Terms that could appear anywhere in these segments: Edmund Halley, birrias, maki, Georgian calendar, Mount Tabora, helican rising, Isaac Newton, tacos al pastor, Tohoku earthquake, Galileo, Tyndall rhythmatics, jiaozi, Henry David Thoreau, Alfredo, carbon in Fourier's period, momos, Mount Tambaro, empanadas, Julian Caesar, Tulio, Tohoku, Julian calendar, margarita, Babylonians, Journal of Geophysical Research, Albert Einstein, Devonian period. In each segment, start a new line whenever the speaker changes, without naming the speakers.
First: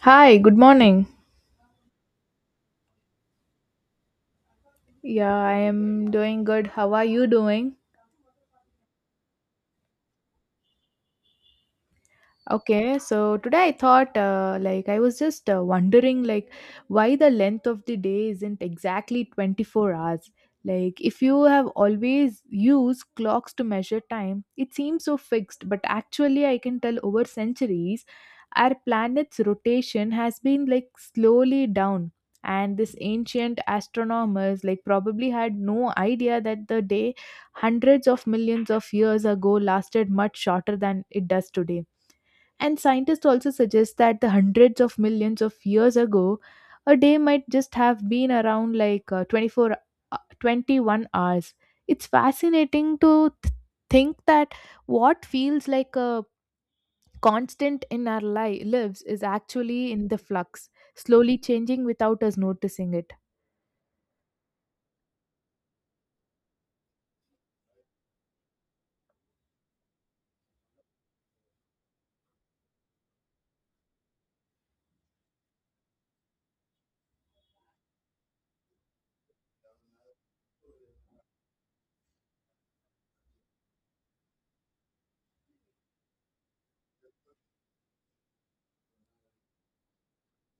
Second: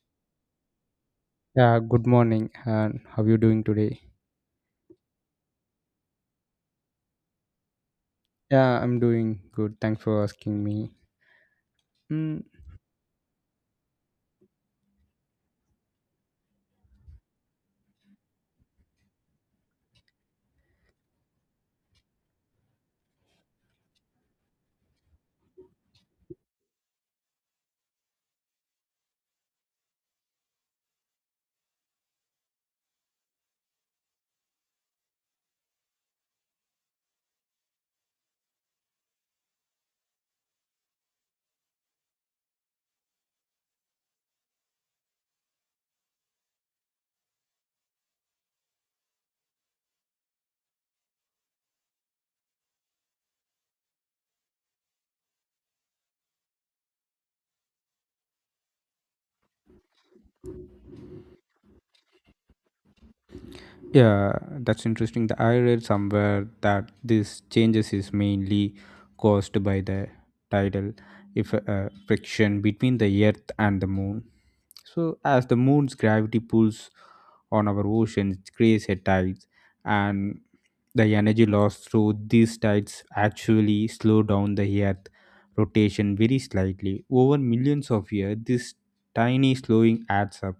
Hi, good morning.
Yeah, good morning. And how you doing today?
Yeah, I am doing good. How are you doing?
Yeah, I'm doing good. Thanks for asking me. Mm,
Okay, so today I thought, I was just wondering, why the length of the day isn't exactly 24 hours. Like, if you have always used clocks to measure time, it seems so fixed, but actually, I can tell over centuries, our planet's rotation has been like slowly down. And this ancient astronomers, like, probably had no idea that the day hundreds of millions of years ago lasted much shorter than it does today, and scientists also suggest that the hundreds of millions of years ago, a day might just have been around like 21 hours. It's fascinating to think that what feels like a constant in our lives is actually in the flux, slowly changing without us noticing it.
yeah, that's interesting. I read somewhere that this changes is mainly caused by the tidal if friction between the Earth and the Moon. So, as the Moon's gravity pulls on our oceans, it creates a tide, and the energy lost through these tides actually slow down the Earth rotation very slightly. Over millions of years, this tiny slowing adds up.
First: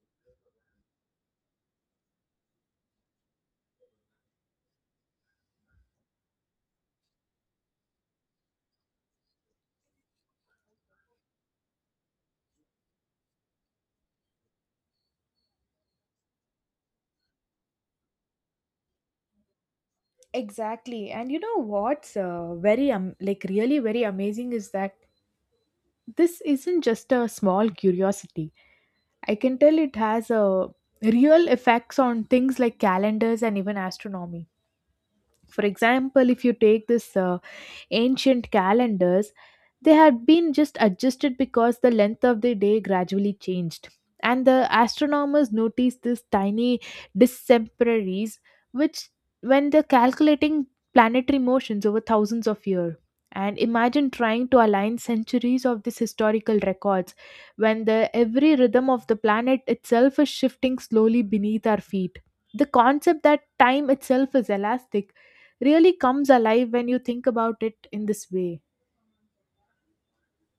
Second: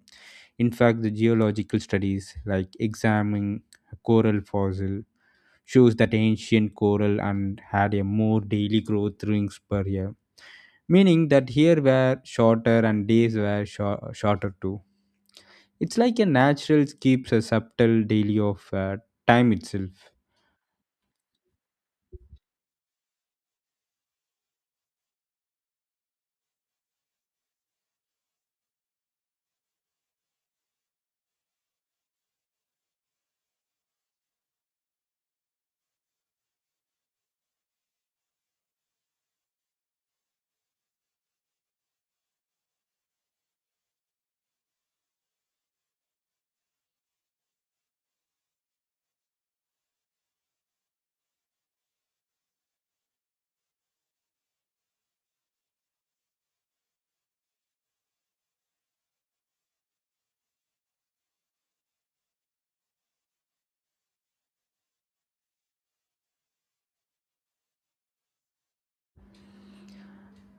In fact, the geological studies like examining coral fossil shows that ancient coral and had a more daily growth rings per year, meaning that here were shorter and days were shorter too. It's like a natural keeps a subtle daily of time itself.
Exactly. And you know what's very like really very amazing is that this isn't just a small curiosity. I can tell it has a real effects on things like calendars and even astronomy. For example, if you take this ancient calendars, they had been just adjusted because the length of the day gradually changed. And the astronomers noticed these tiny distemperies, which, when they're calculating planetary motions over thousands of years, and imagine trying to align centuries of these historical records when the every rhythm of the planet itself is shifting slowly beneath our feet, the concept that time itself is elastic really comes alive when you think about it in this way.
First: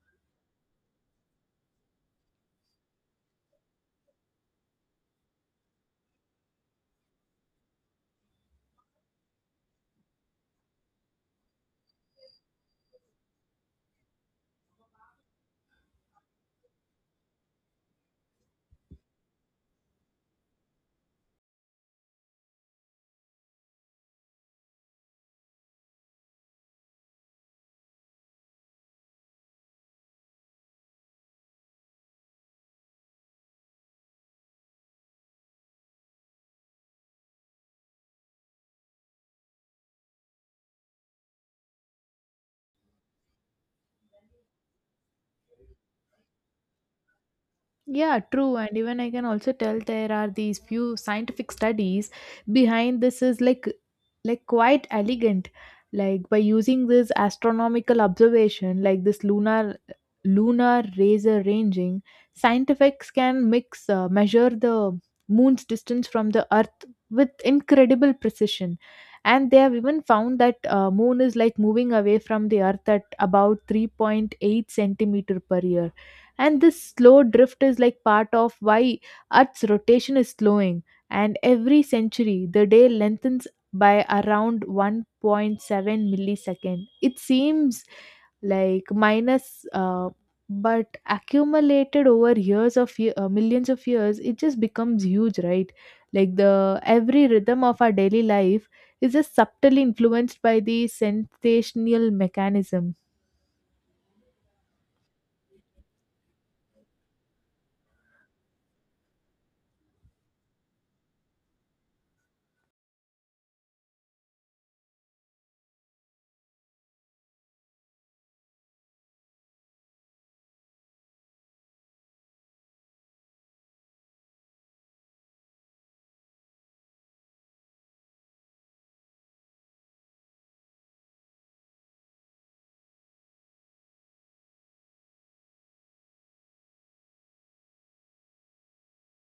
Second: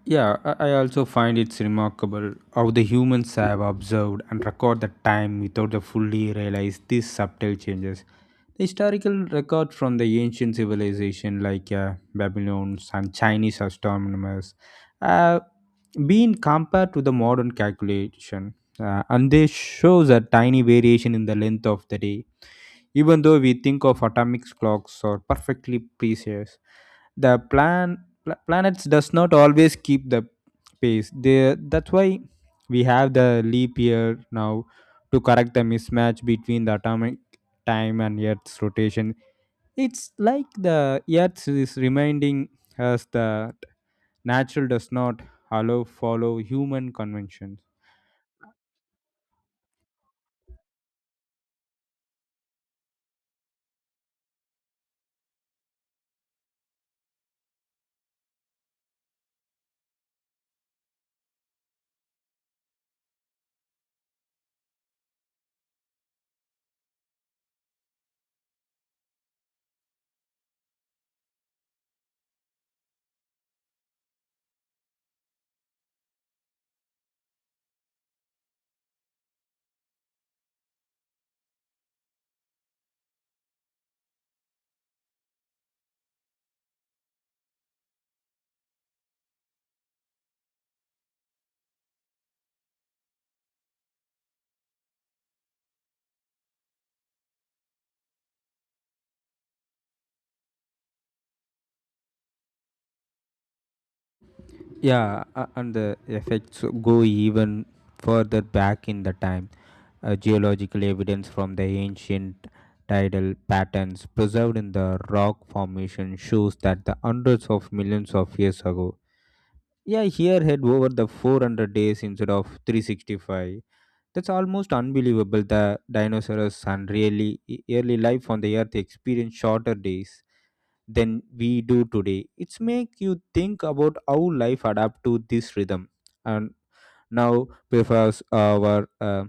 Yeah, I also find it's remarkable how the humans have observed and record the time without the fully realize these subtle changes. The historical record from the ancient civilization like Babylonians and Chinese astronomers have been compared to the modern calculation, and they shows a tiny variation in the length of the day. Even though we think of atomic clocks are perfectly precise, the planets does not always keep the pace they, that's why we have the leap year now to correct the mismatch between the atomic time and earth's rotation. It's like the earth is reminding us that natural does not allow follow human conventions.
Yeah, true. And even I can also tell there are these few scientific studies behind this is like quite elegant. Like by using this astronomical observation, like this lunar laser ranging, scientists can mix measure the moon's distance from the earth with incredible precision. And they have even found that moon is like moving away from the earth at about 3.8 centimeter per year, and this slow drift is like part of why Earth's rotation is slowing. And every century, the day lengthens by around 1.7 millisecond. It seems like minus, but accumulated over millions of years, it just becomes huge, right? Like the every rhythm of our daily life is just subtly influenced by the sensational mechanism.
Yeah, and the effects go even further back in the time. Geological evidence from the ancient tidal patterns preserved in the rock formation shows that the hundreds of millions of years ago. Yeah, here had over the 400 days instead of 365. That's almost unbelievable. The dinosaurs and really early life on the earth experienced shorter days than we do today. It's make you think about how life adapt to this rhythm, and now prefers our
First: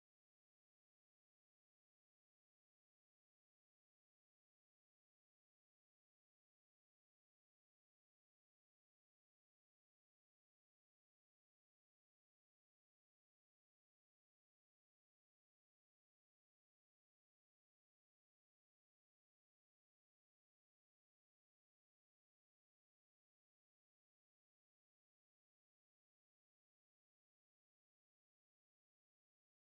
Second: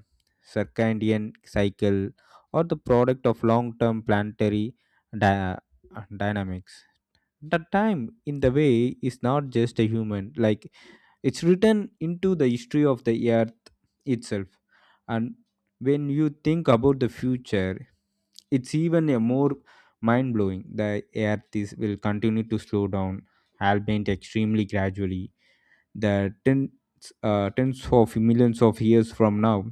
circadian cycle or the product of long-term planetary dy- dynamics. The time in the way is not just a human, like it's written into the history of the earth itself. And when you think about the future, it's even a more mind blowing. The earth is, will continue to slow down, albeit extremely gradually, that tens of millions of years from now,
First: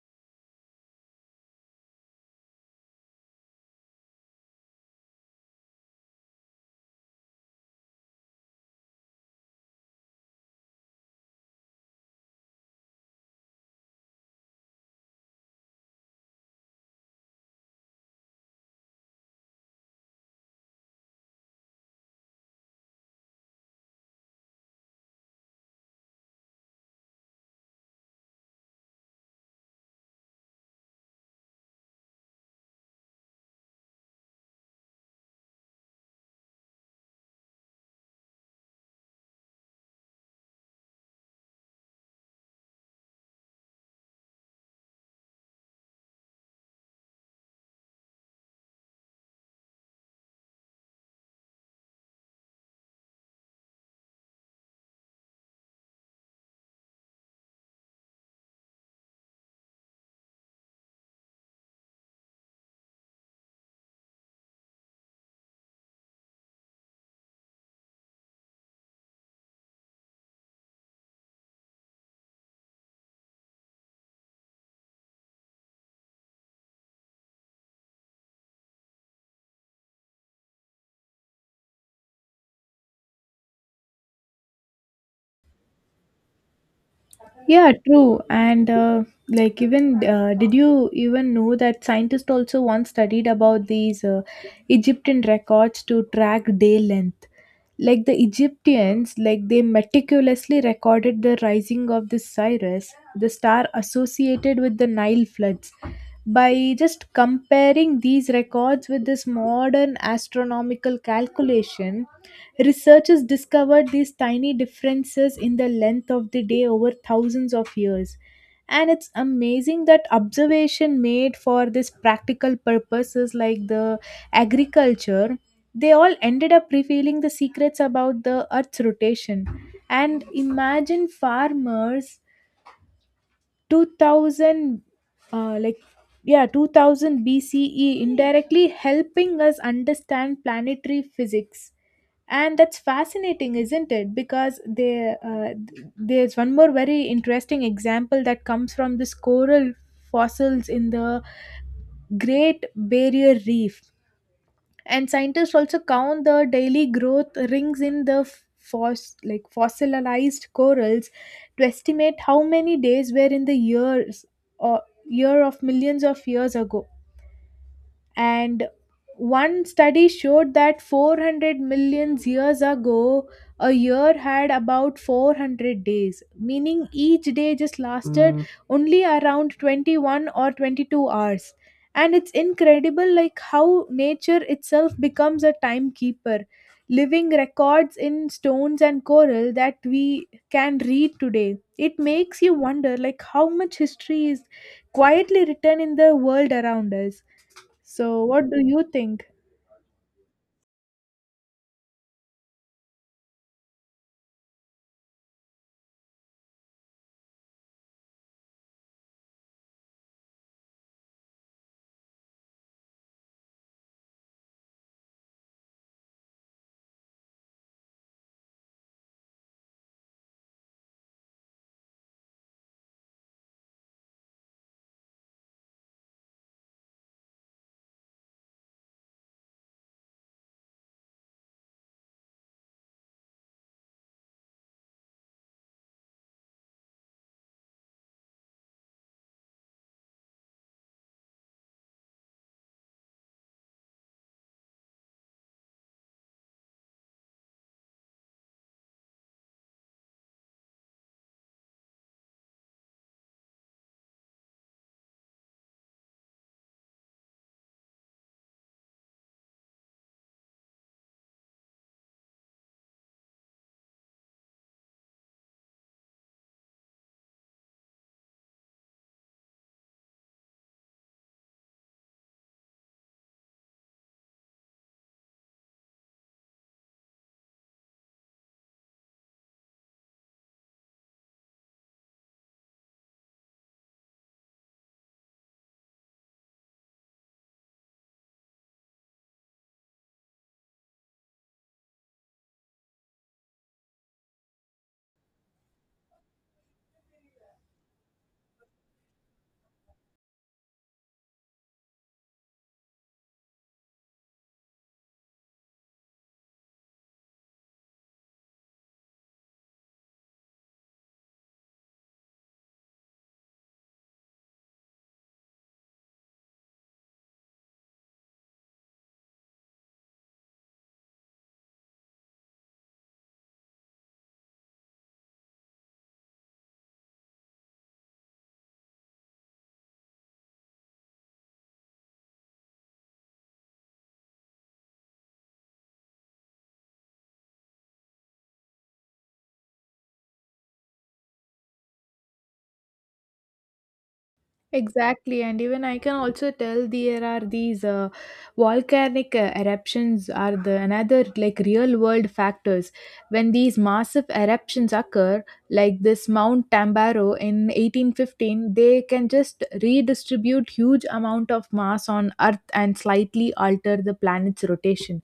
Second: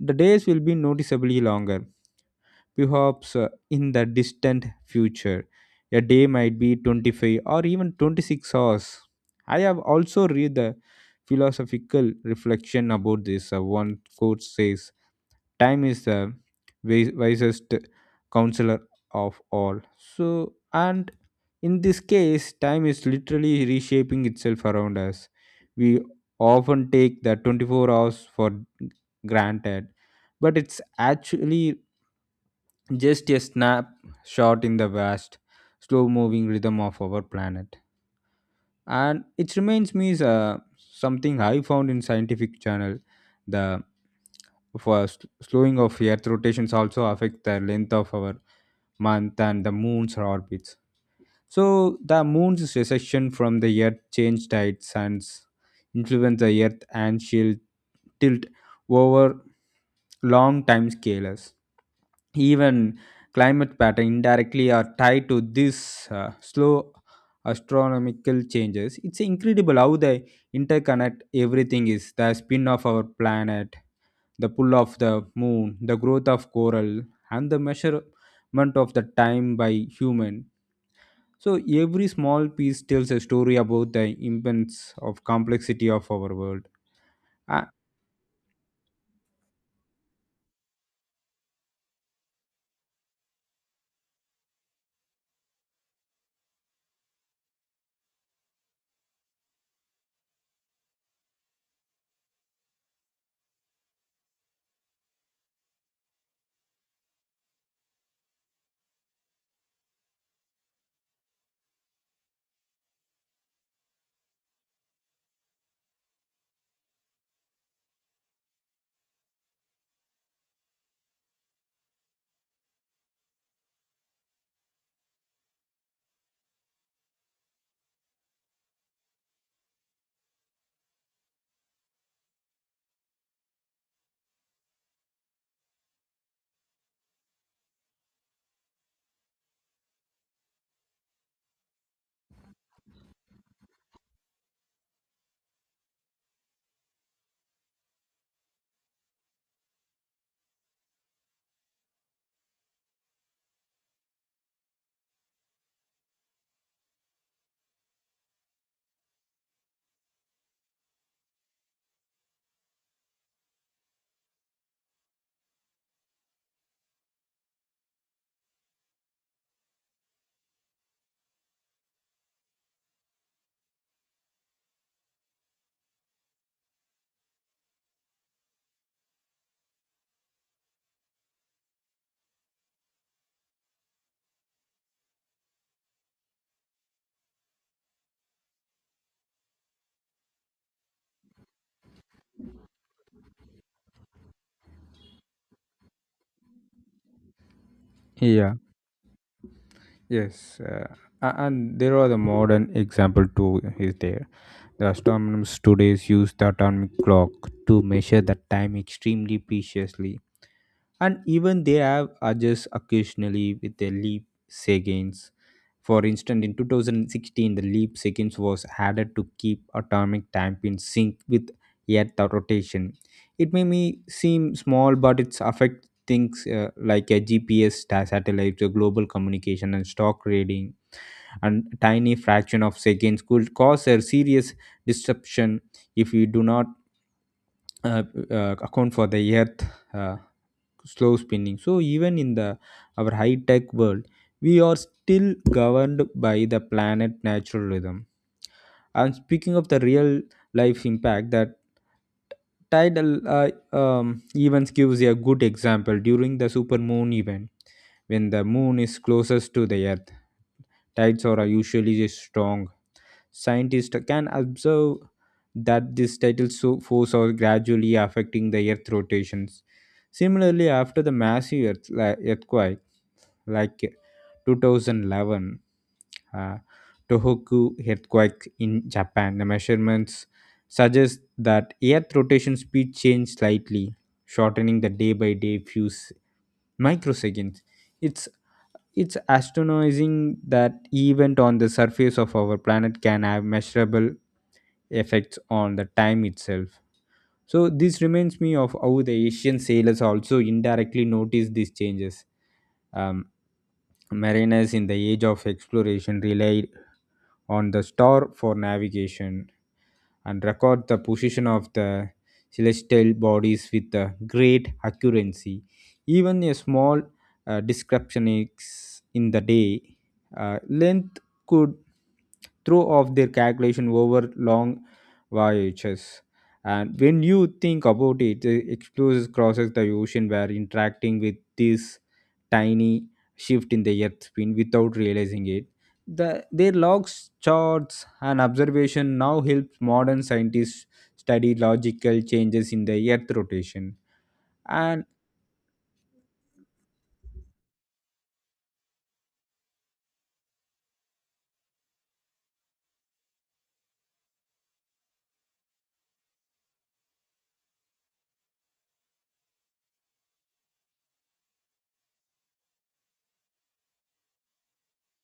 the days will be noticeably longer. Perhaps in the distant future, a day might be 25 or even 26 hours. I have also read the philosophical reflection about this. One quote says, time is the wisest counselor of all. So, and in this case, time is literally reshaping itself around us. We often take the 24 hours for granted, but it's actually just a snapshot in the vast slow moving rhythm of our planet. And it reminds me is something I found in scientific journal, the slowing of earth rotations also affect the length of our month and the moon's orbits. So the moon's recession from the Earth changed its suns, influence the Earth and she'll tilt over long time scales. Even climate pattern indirectly are tied to this slow astronomical changes. It's incredible how they interconnect everything is the spin of our planet, the pull of the moon, the growth of coral, and the measurement of the time by human. So every small piece tells a story about the immense of complexity of our world. Uh,
Yeah, true. And like, even did you even know that scientists also once studied about these Egyptian records to track day length? Like the Egyptians, like they meticulously recorded the rising of this Cyrus, the star associated with the Nile floods, by just comparing these records with this modern astronomical calculation, researchers discovered these tiny differences in the length of the day over thousands of years. And it's amazing that observation made for this practical purposes like the agriculture, they all ended up revealing the secrets about the earth's rotation. And imagine farmers 2000 uh, like yeah 2000 bce indirectly helping us understand planetary physics. And that's fascinating, isn't it? Because they, there's one more very interesting example that comes from this coral fossils in the Great Barrier Reef. And scientists also count the daily growth rings in the fossilized corals to estimate how many days were in the years or year of millions of years ago. And one study showed that 400 million years ago, a year had about 400 days, meaning each day just lasted only around 21 or 22 hours. And it's incredible like how nature itself becomes a timekeeper, living records in stones and coral that we can read today. It makes you wonder like how much history is quietly written in the world around us. So, what
yeah,
do you think?
yes, and there are the modern example too. Is there? The astronomers today use the atomic clock to measure the time extremely preciously, and even they have adjust occasionally with a leap seconds. For instance, in 2016, the leap seconds was added to keep atomic time in sync with Earth rotation. It may me seem small, but it's affect things like a GPS satellite, a global communication, and stock trading. And tiny fraction of seconds could cause a serious disruption if we do not uh, account for the earth uh, slow spinning. So even in the our high tech world, we are still governed by the planet natural rhythm. And speaking of the real life impact, that tidal events gives a good example during the supermoon event. When the moon is closest to the earth, tides are usually strong. Scientists can observe that this tidal force are gradually affecting the Earth rotations. Similarly, after the massive earthquake, like 2011 uh, Tohoku earthquake in Japan, the measurements suggest that Earth rotation speed changed slightly, shortening the day by day few microseconds. it's it's astonishing that event on the surface of our planet can have measurable effects on the time itself. So this reminds me of how the asian sailors also indirectly noticed these changes. um, Mariners in the age of exploration relied on the star for navigation and record the position of the celestial bodies with great accuracy. Even a small description in the day length could throw off their calculation over long voyages. And when you think about it, the explorers crosses the ocean were interacting with this tiny shift in the Earth's spin without realizing it, their logs, charts, and observation now helps modern scientists study logical changes in the Earth rotation. And
Exactly, and even I can also tell there are these volcanic eruptions are the another like real world factors. When these massive eruptions occur, like this Mount Tambaro in 1815, they can just redistribute huge amount of mass on Earth and slightly alter the planet's rotation.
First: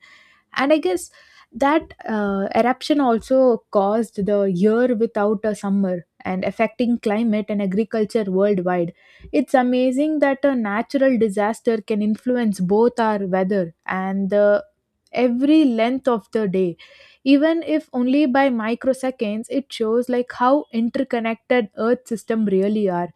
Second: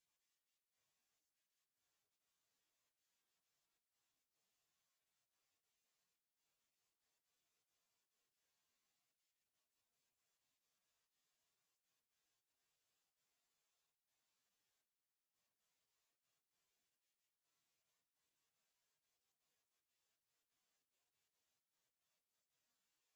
And I guess that eruption also caused the year without a summer and affecting climate and agriculture worldwide. It's amazing that a natural disaster can influence both our weather and the every length of the day, even if only by microseconds. It shows like how interconnected earth system really are.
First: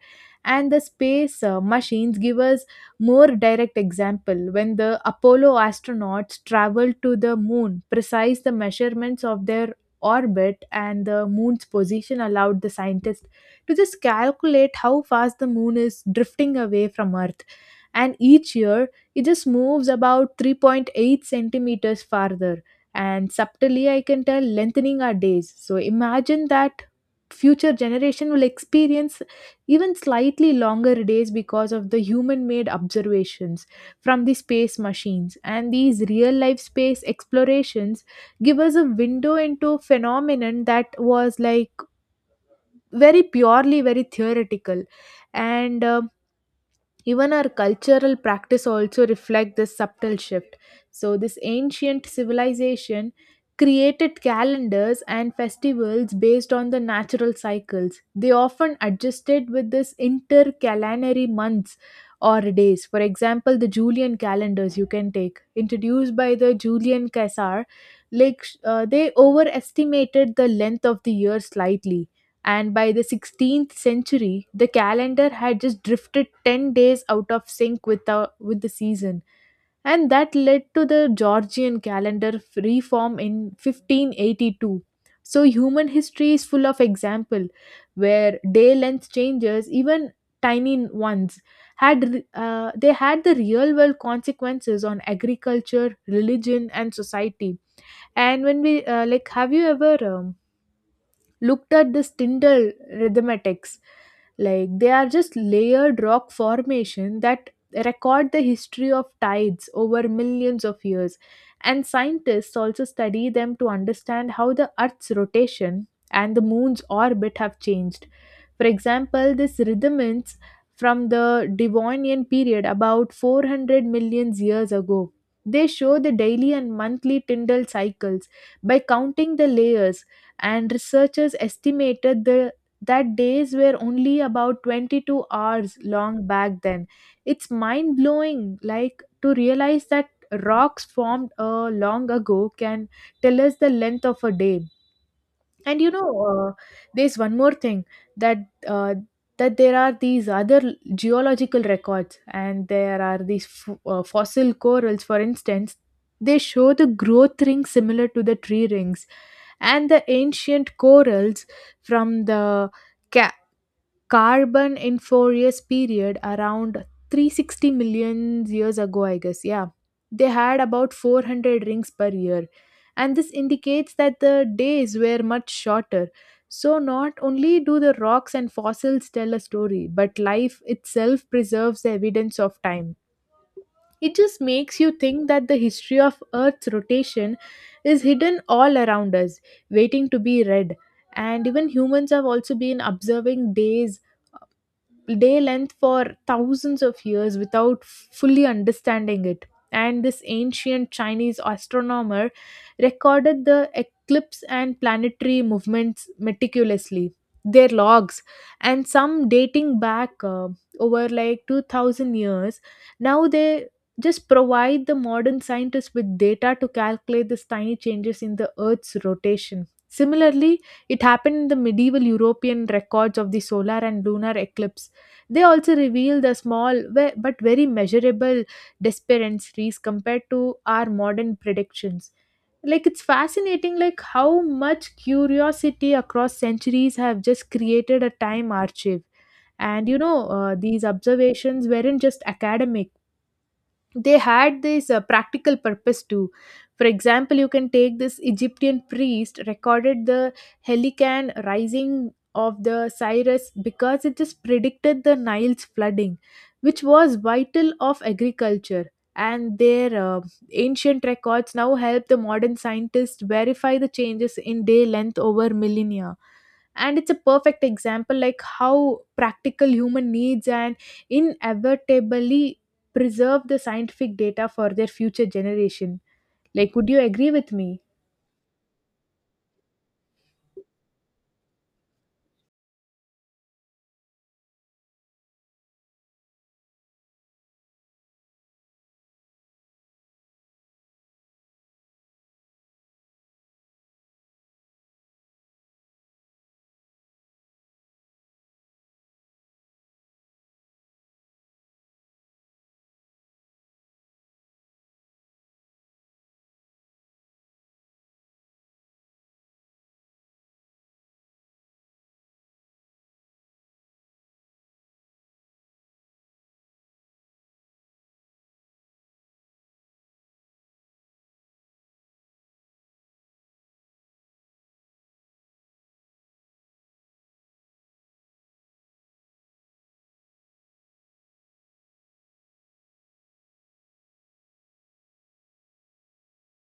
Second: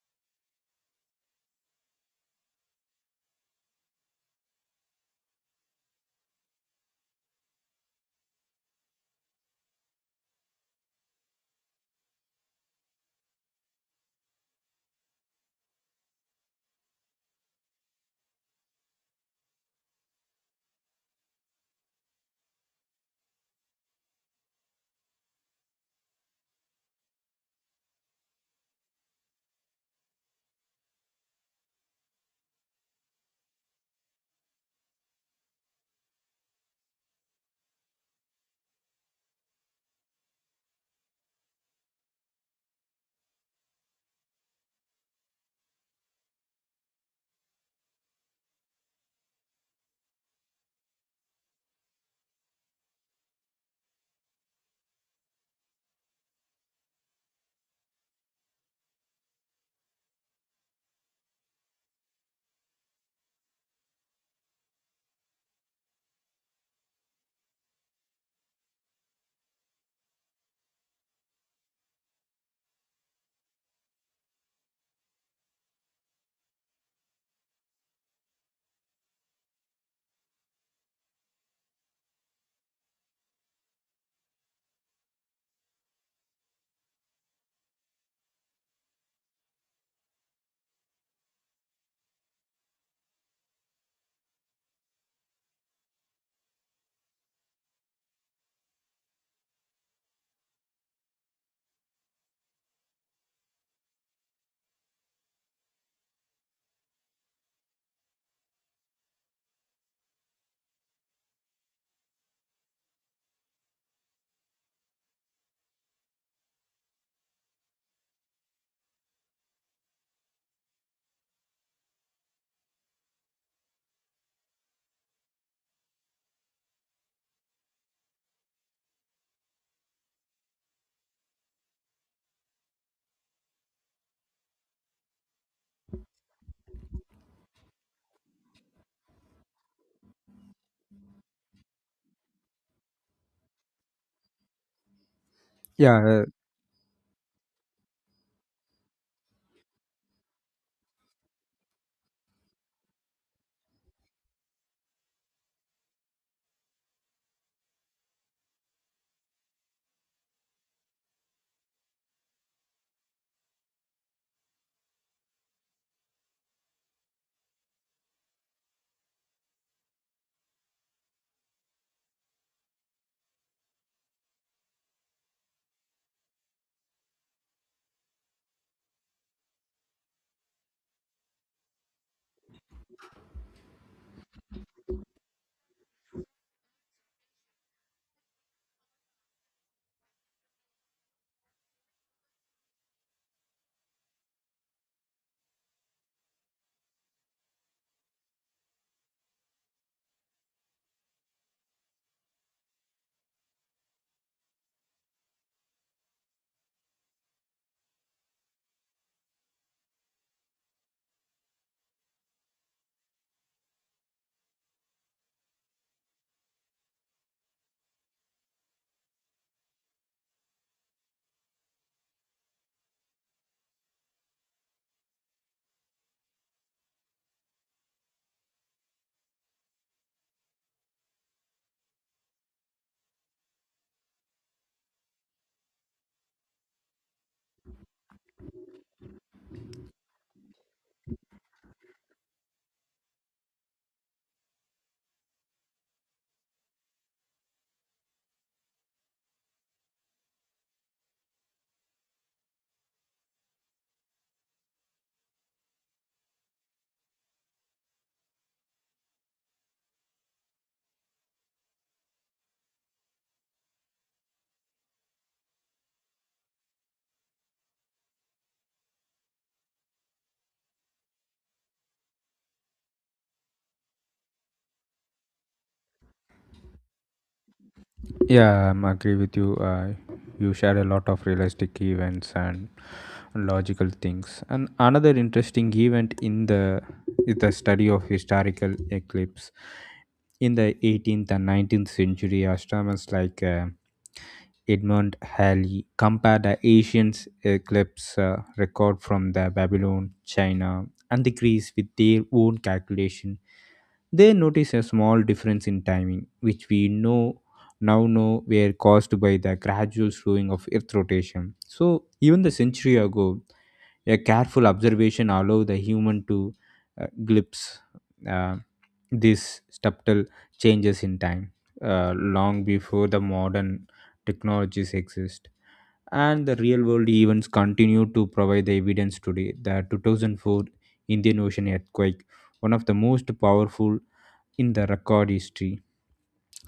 And the space machines give us more direct example. When the Apollo astronauts traveled to the moon, precise the measurements of their orbit and the moon's position allowed the scientists to just calculate how fast the moon is drifting away from earth. And each year it just moves about 3.8 centimeters farther, and subtly I can tell lengthening our days. So imagine that future generation will experience even slightly longer days because of the human made observations from the space machines. And these real life space explorations give us a window into a phenomenon that was like very purely very theoretical. And even our cultural practice also reflect this subtle shift. So this ancient civilization created calendars and festivals based on the natural cycles. They often adjusted with this intercalary months or days. For example, the Julian calendars you can take introduced by the Julian Caesar, like they overestimated the length of the year slightly, and by the 16th century the calendar had just drifted 10 days out of sync with the season, and that led to the Georgian calendar reform in 1582. So human history is full of example where day length changes, even tiny ones, had had the real world consequences on agriculture, religion and society. And when we have you ever looked at this Tyndall rhythmatics. Like they are just layered rock formation that record the history of tides over millions of years. And scientists also study them to understand how the Earth's rotation and the moon's orbit have changed. For example, this rudiments from the Devonian period about 400 million years ago. They show the daily and monthly Tyndall cycles by counting the layers, and researchers estimated the, that days were only about 22 hours long back then. It's mind blowing, like to realize that rocks formed long ago can tell us the length of a day. And you know,
yeah, uh,
there's one more thing that uh, that there are these other geological records, and there are these fossil corals for instance. They show the growth rings similar to the tree rings. And the ancient corals from the carbon in Fourier's period around 360 million years ago, I guess. Yeah. They had about 400 rings per year. And this indicates that the days were much shorter. So, not only do the rocks and fossils tell a story, but life itself preserves the evidence of time. It just makes you think that the history of Earth's rotation is hidden all around us, waiting to be read. And even humans have also been observing day length for thousands of years without fully understanding it. And this ancient Chinese astronomer recorded the eclipse and planetary movements meticulously. Their logs, and some dating back over like 2000 years, now they just provide the modern scientists with data to calculate these tiny changes in the Earth's rotation. Similarly, it happened in the medieval European records of the solar and lunar eclipse, they also reveal the small but very measurable disparities compared to our modern predictions. Like it's fascinating like how much curiosity across centuries have just created a time archive. And you know, these observations weren't just academic, they had this practical purpose too. For example, you can take this Egyptian priest recorded the helican rising of the cyrus because it just predicted the Nile's flooding, which was vital of agriculture. And their ancient records now help the modern scientists verify the changes in day length over millennia. And it's a perfect example like how practical human needs and inevitably preserve the scientific data for their future generation. Like would you agree with me?
yeah, I agree with you. You share a lot of realistic events and logical things. And another interesting event in the is the study of historical eclipse in the 18th and 19th century astronomers like Edmund Halley compared the Asian eclipse record from the Babylon, China, and the Greece with their own calculation. They noticed a small difference in timing, which we know now know were caused by the gradual slowing of Earth rotation. So even the century ago, a careful observation allows the human to glimpse uh, these subtle changes in time, long before the modern technologies exist. And the real world events continue to provide the evidence today. The 2004 Indian Ocean earthquake, one of the most powerful in the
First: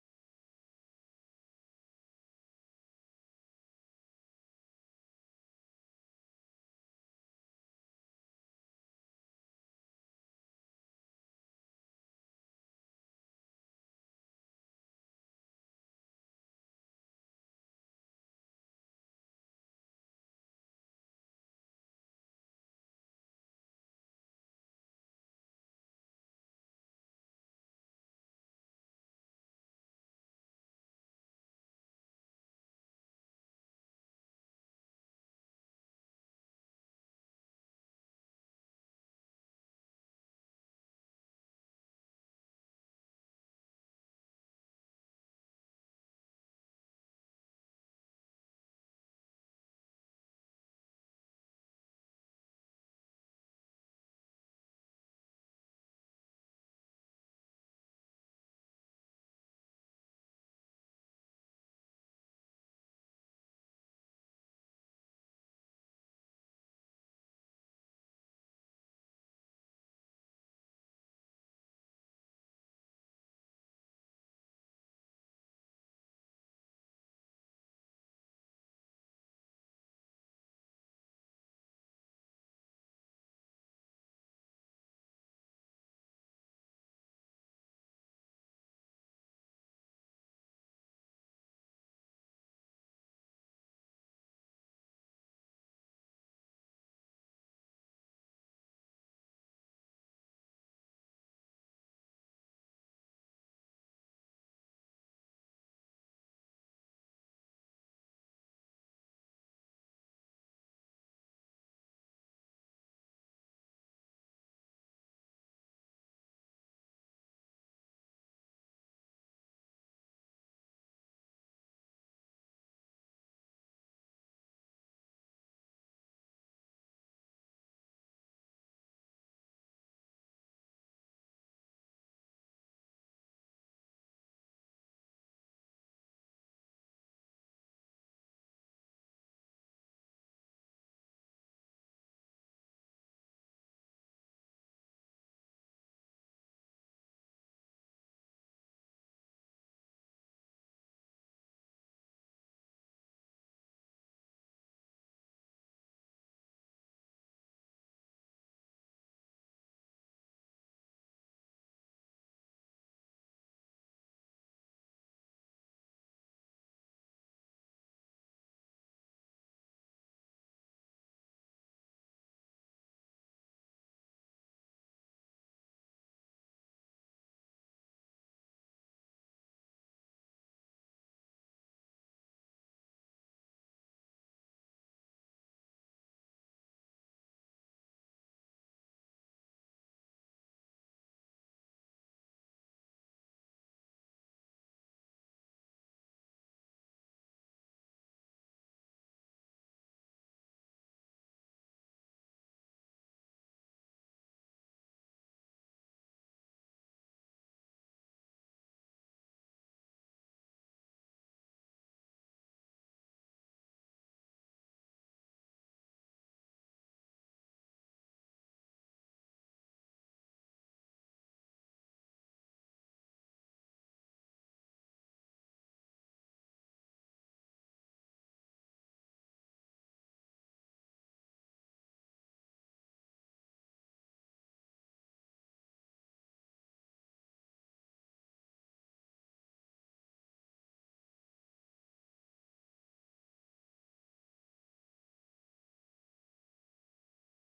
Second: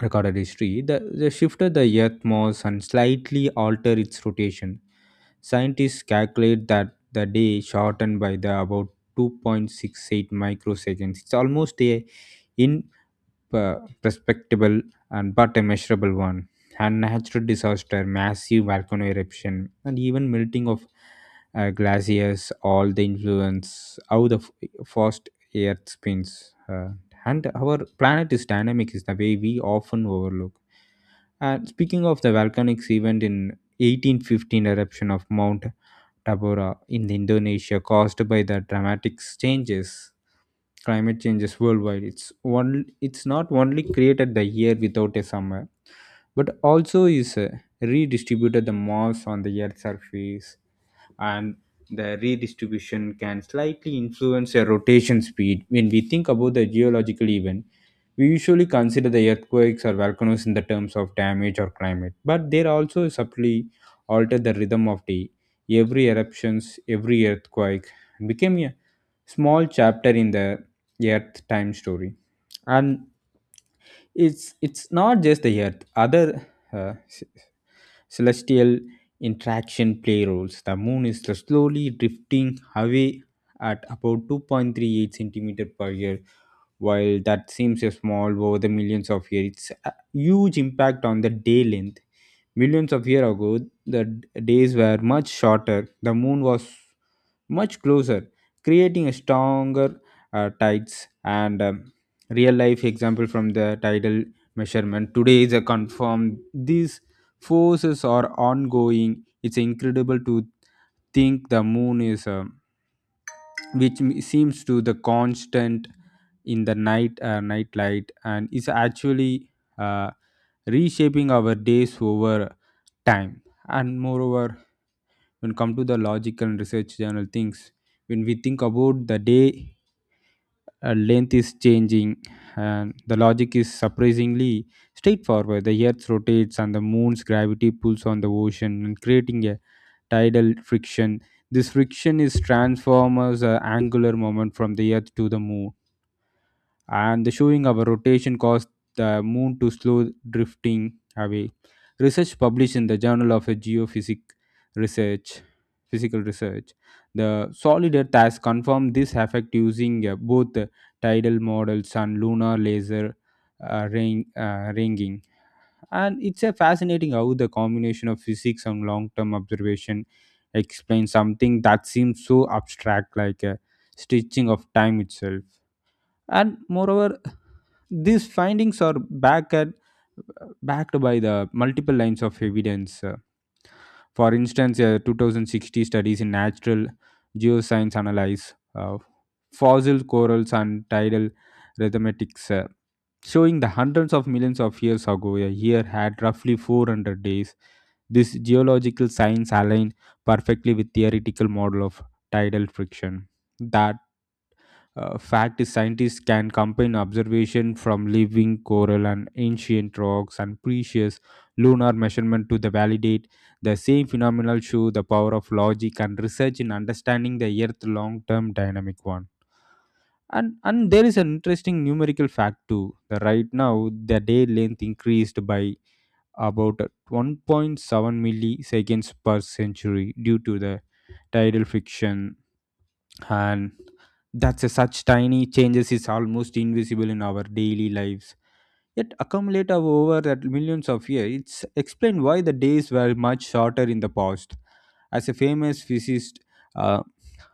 recorded history, they shifted the Earth mass and slightly altered its rotation. Scientists calculate that the day shortened by the about 2.68 microseconds. It's almost a in uh, respectable and but a measurable one. And natural disaster, massive volcano eruption, and even melting of glaciers, all the influence how the fast Earth spins. And our planet is dynamic is the way we often overlook. And speaking of the volcanic event in 1815 eruption of Mount Tabora in Indonesia caused by the dramatic changes climate changes worldwide. It's one, it's not only created the year without a summer, but also is redistributed the mass on the earth's surface, and the redistribution can slightly influence a rotation speed. When we think about the geological event, we usually consider the earthquakes or volcanoes in the terms of damage or climate, but they also subtly alter the rhythm of day. Every eruptions, every earthquake became a small chapter in the earth time story. And it's not just the earth, other uh, celestial interaction play roles. The moon is slowly drifting away at about 2.38 centimeter per year. While that seems small over the millions of years, it's a huge impact on the day length. Millions of years ago, the days were much shorter. The moon was much closer, creating a stronger tides. And real life example from the tidal measurement today is a confirmed this forces are ongoing. It's incredible to think the moon is, which seems to the constant in the night light, and is actually uh, reshaping our days over time. And moreover, when come to the logical and research journal things, when we think about the day length is changing, and the logic is surprisingly straightforward. The earth rotates and the moon's gravity pulls on the ocean and creating a tidal friction. This friction is transforms a angular moment from the earth to the moon, and the showing of a rotation caused the moon to slow drifting away. Research published in the Journal of Research, Physical Research, the solid Earth has confirmed this effect using both tidal models and lunar laser ringing. And it's a fascinating how the combination of physics and long-term observation explains something that seems so abstract, like a stitching of time itself. And moreover, these findings are backed backed by the multiple lines of evidence. For instance, a 2060 studies in natural geoscience analyze fossil corals and tidal rhythmatics, showing the hundreds of millions of years ago a year had roughly 400 days. This geological science align perfectly with theoretical model of tidal friction. That Fact is, scientists can combine observation from living coral and ancient rocks and precious lunar measurement to the validate the same phenomenal show the power of logic and research in understanding the Earth long-term dynamic one. And there is an interesting numerical fact too. The right now the day length increased by about 1.7 milliseconds per century due to the tidal friction, and that's a such tiny changes is almost invisible in our daily lives yet accumulate over that millions of years. It's explained why the days were much shorter in the past. As a famous physicist, uh,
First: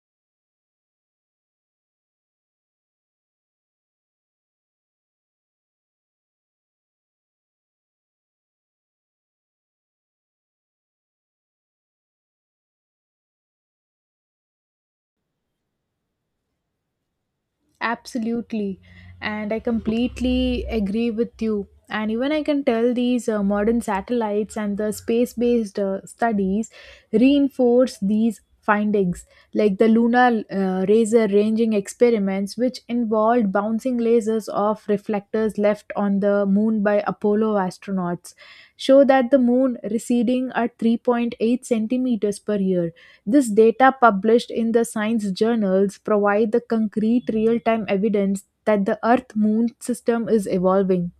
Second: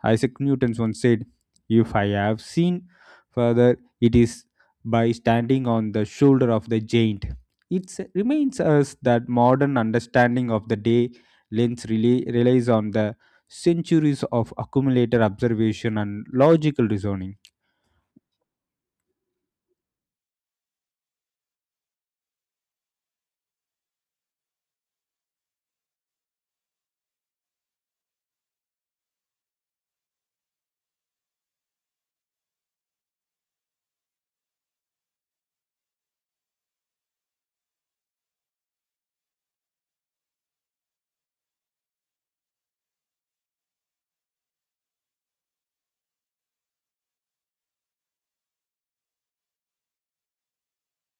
Isaac Newton once said, "If I have seen further, it is by standing on the shoulder of the giant." It remains us that modern understanding of the day lens relies on the centuries of accumulated observation and logical reasoning.
Absolutely. And I completely agree with you. And even I can tell these modern satellites and the space based studies reinforce these findings, like the lunar laser ranging experiments, which involved bouncing lasers off reflectors left on the moon by Apollo astronauts, show that the moon receding at 3.8 centimeters per year. This data published in the science journals provide the concrete real-time evidence that the earth moon system is evolving.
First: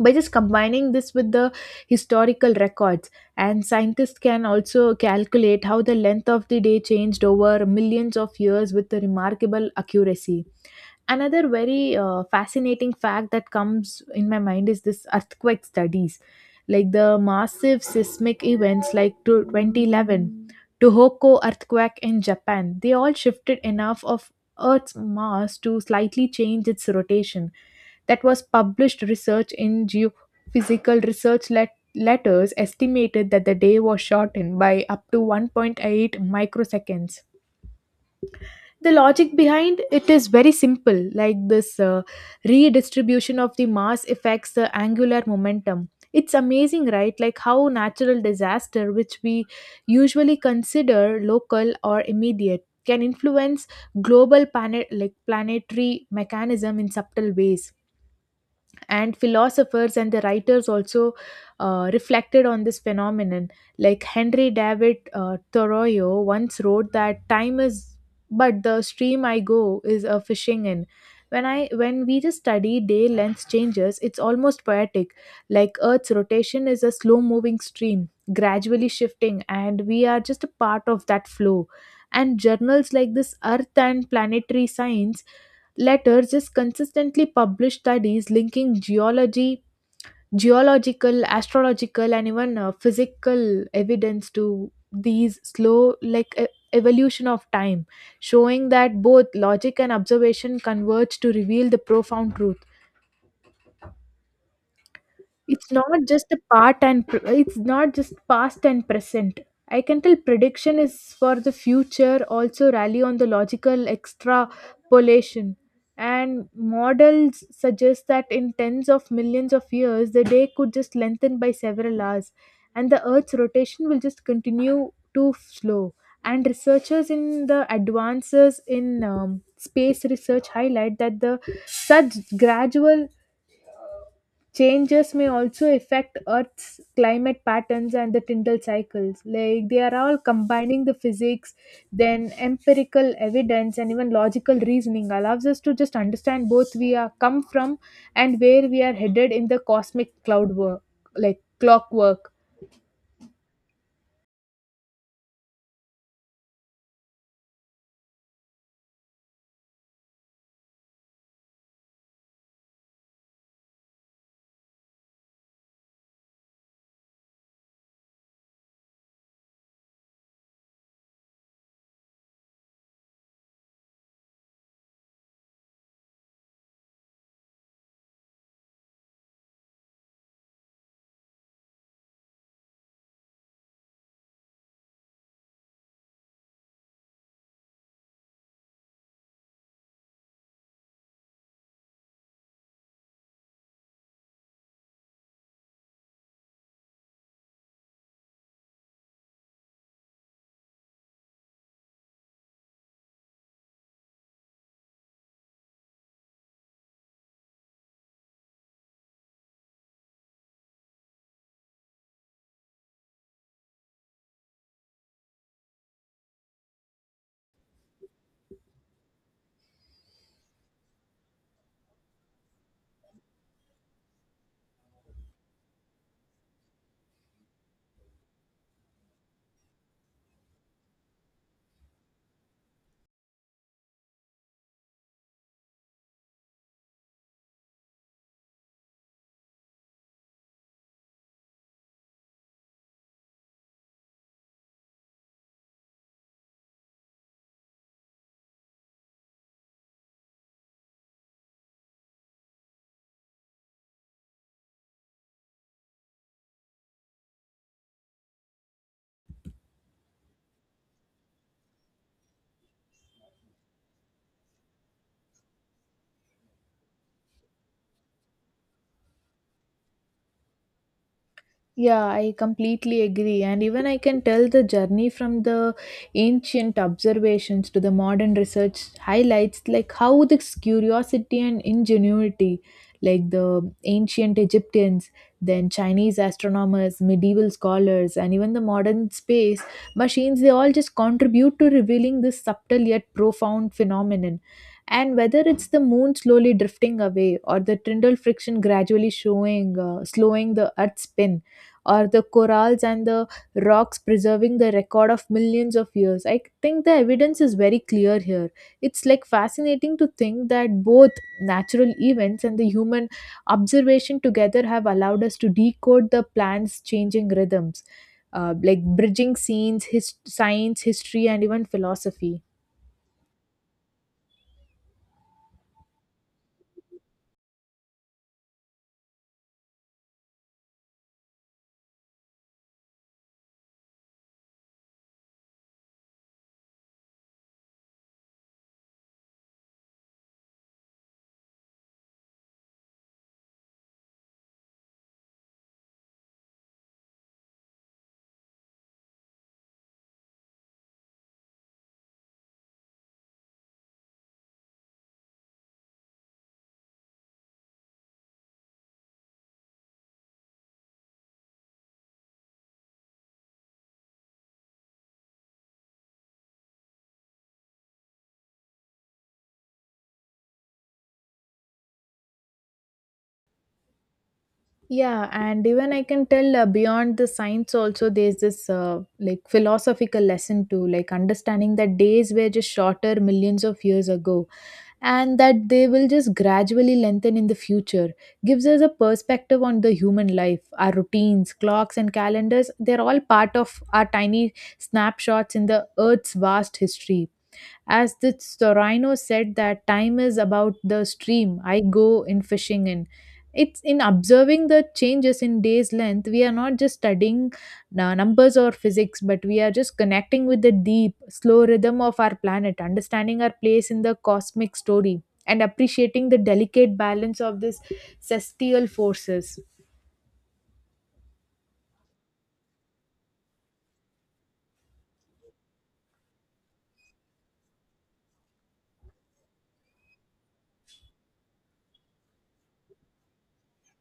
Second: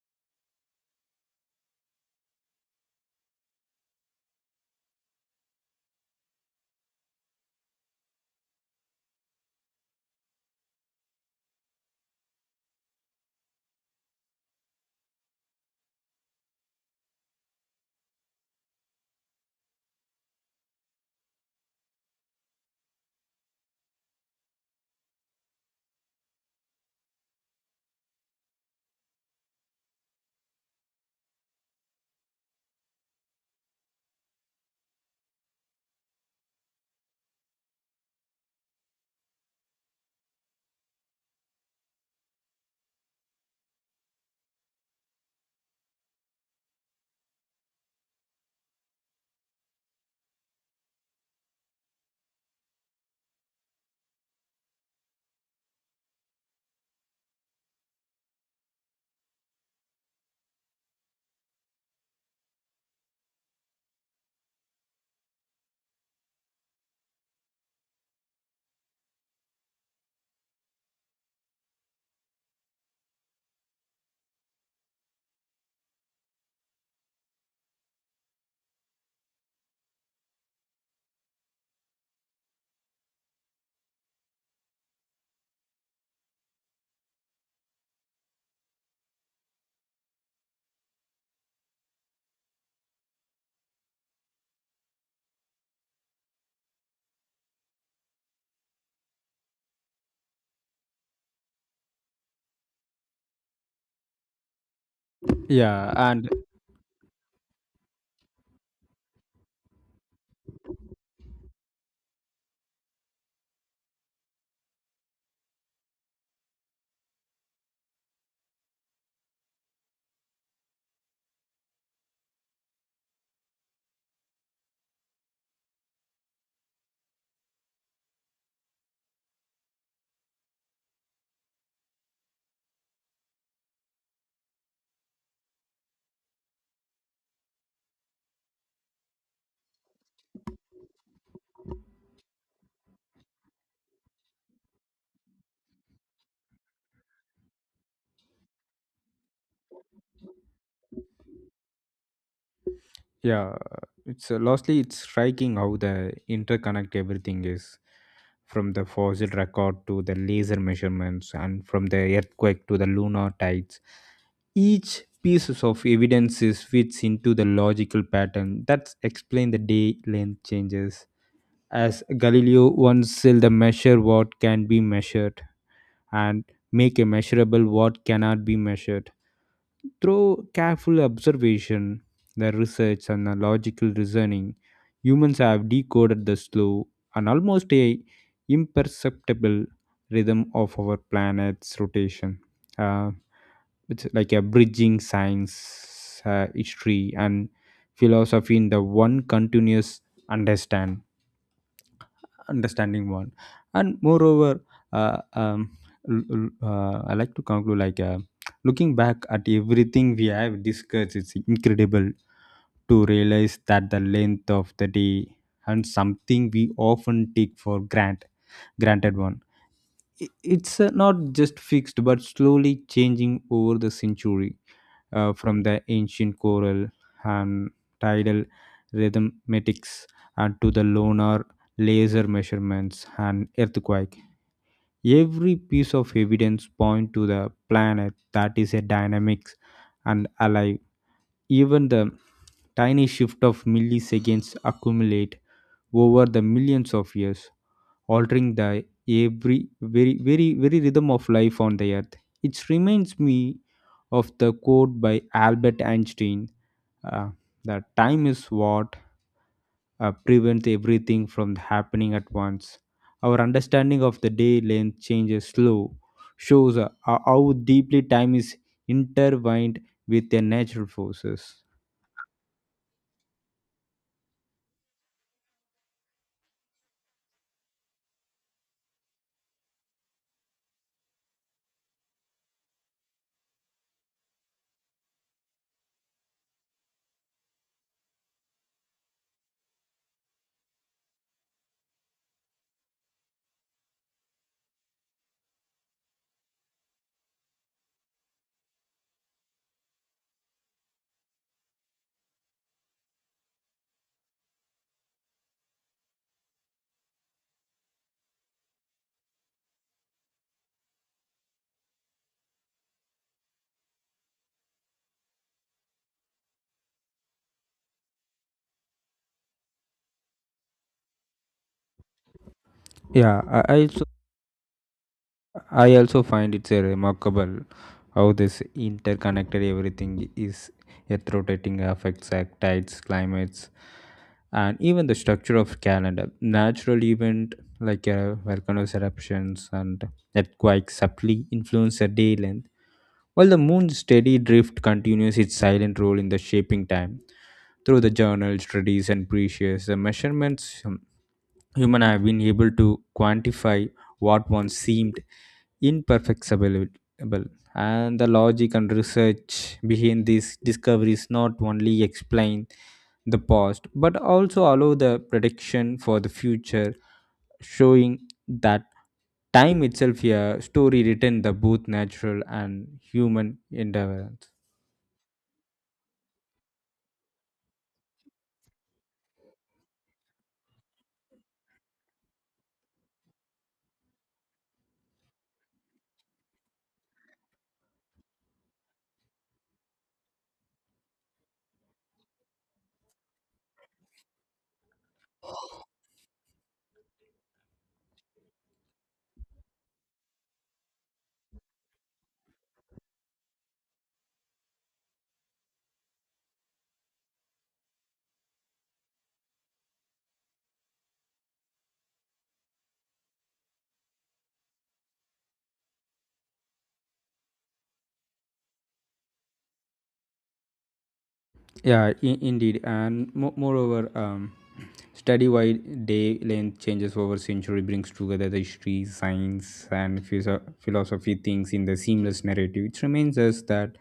By just combining this with the historical records and scientists can also calculate how the length of the day changed over millions of years with a remarkable accuracy. Another very fascinating fact that comes in my mind is this earthquake studies, like the massive seismic events like to 2011 Tohoku earthquake in Japan. They all shifted enough of Earth's mass to slightly change its rotation. That was published research in Geophysical Research Letters, estimated that the day was shortened by up to 1.8 microseconds. The logic behind it is very simple, like this redistribution of the mass affects the angular momentum. It's amazing, right, like how natural disaster which we usually consider local or immediate can influence global planet like planetary mechanism in subtle ways. And philosophers and the writers also reflected on this phenomenon. Like Henry David Thoreau once wrote that time is but the stream I go is a fishing in. When we just study day length changes, it's almost poetic. Like Earth's rotation is a slow moving stream, gradually shifting, and we are just a part of that flow. And journals like this Earth and Planetary Science Later just consistently published studies linking geology, geological, astrological, and even physical evidence to these slow, like evolution of time, showing that both logic and observation converge to reveal the profound truth. It's
Yeah,
not
and
just a it's not just past and present. I can tell prediction is for the future, also rally on the logical extrapolation. And models suggest that in tens of millions of years, the day could just lengthen by several hours, and the Earth's rotation will just continue too slow. And researchers in the advances in space research highlight that the such gradual changes may also affect Earth's climate patterns and the tidal cycles. Like they are all combining the physics, then empirical evidence, and even logical reasoning allows us to just understand both we are come from and where we are headed in the cosmic cloud work, like clockwork.
yeah, it's lastly it's striking how the interconnect everything is from the fossil record to the laser measurements and from the earthquake to the lunar tides. Each pieces of evidences fits into the logical pattern that explain the day length changes. As Galileo once said, the measure what can be measured and make a measurable what cannot be measured through careful observation, the research, and the logical reasoning, humans have decoded the slow and almost a imperceptible rhythm of our planet's rotation. Uh, it's like a bridging science, history, and philosophy in the one continuous understand understanding one. And moreover uh, um, I like to conclude like looking back at everything we have discussed it's incredible to realize that the length of the day and something we often take for granted one. It's not just fixed but slowly changing over the century. From the ancient choral and tidal rhythmatics and to the lunar laser measurements and earthquake, every piece of evidence point to the planet that is a dynamics and alive. Even the tiny shift of milliseconds accumulate over the millions of years, altering the every very very very rhythm of life on the earth. It reminds me of the quote by Albert Einstein, uh, that time is what prevents everything from happening at once. Our understanding of the day length changes slow, shows how deeply time is intertwined with their natural forces.
Yeah, I completely agree. And even I can tell the journey from the ancient observations to the modern research highlights like how this curiosity and ingenuity, like the ancient Egyptians, then Chinese astronomers, medieval scholars, and even the modern space machines, they all just contribute to revealing this subtle yet profound phenomenon. And whether it's the moon slowly drifting away or the Tyndall friction gradually showing, slowing the Earth's spin, or the corals and the rocks preserving the record of millions of years. I think the evidence is very clear here. It's like fascinating to think that both natural events and the human observation together have allowed us to decode the plant's changing rhythms, like bridging science, history, and even philosophy.
Yeah, I also I also find it's a remarkable how this interconnected everything is, yet rotating affects like tides, climates, and even the structure of calendar. Natural event like volcanoes eruptions and earthquakes subtly influence the day length, while the moon's steady drift continues its silent role in the shaping time. Through the journal studies and precious the measurements human have been able to quantify what once seemed imperfectible, and the logic and research behind these discoveries not only explain the past but also allow the prediction for the future, showing that time itself a story written the both natural and human endeavor.
Yeah, and even I can tell beyond the science also, there's this like philosophical lesson too, like understanding that days were just shorter millions of years ago and that they will just gradually lengthen in the future gives us a perspective on the human life. Our routines, clocks, and calendars, they're all part of our tiny snapshots in the earth's vast history. As the Storino said that time is about the stream I go in fishing in. It's in observing the changes in day's length, we are not just studying numbers or physics, but we are just connecting with the deep, slow rhythm of our planet, understanding our place in the cosmic story, and appreciating the delicate balance of this celestial forces.
Yeah, indeed, and moreover, study-wide day-length changes over century brings together the history, science, and philosophy things in the seamless narrative, which reminds us that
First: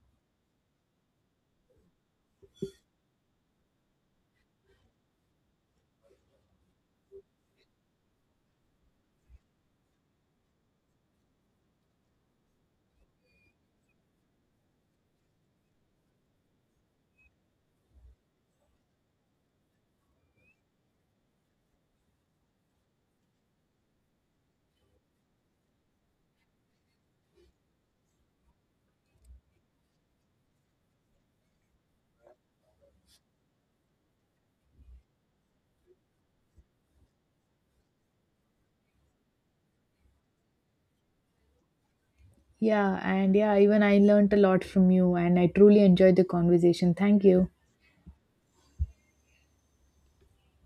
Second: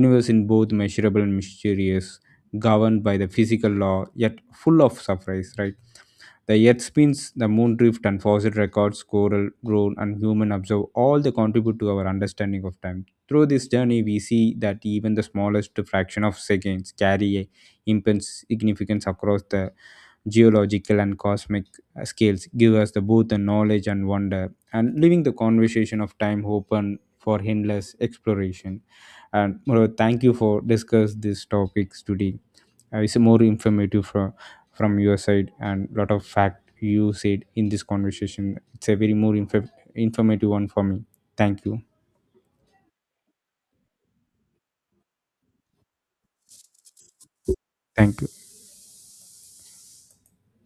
universe in both measurable and mysterious, governed by the physical law, yet full of surprise. Right, the Earth spins, the moon drift, and fossil records, coral, drone, and human observe, all they contribute to our understanding of time. Through this journey, we see that even the smallest fraction of seconds carry a immense significance across the geological and cosmic scales, give us the both the knowledge and wonder, and leaving the conversation of time open for endless exploration. And Moro, thank you for discuss these topics today. It's more informative from your side and lot of fact you said in this conversation. It's a very more informative one for me. Thank you.
Yeah, and yeah, even I learnt a lot from you, and I truly enjoyed the conversation. Thank you.
Thank you.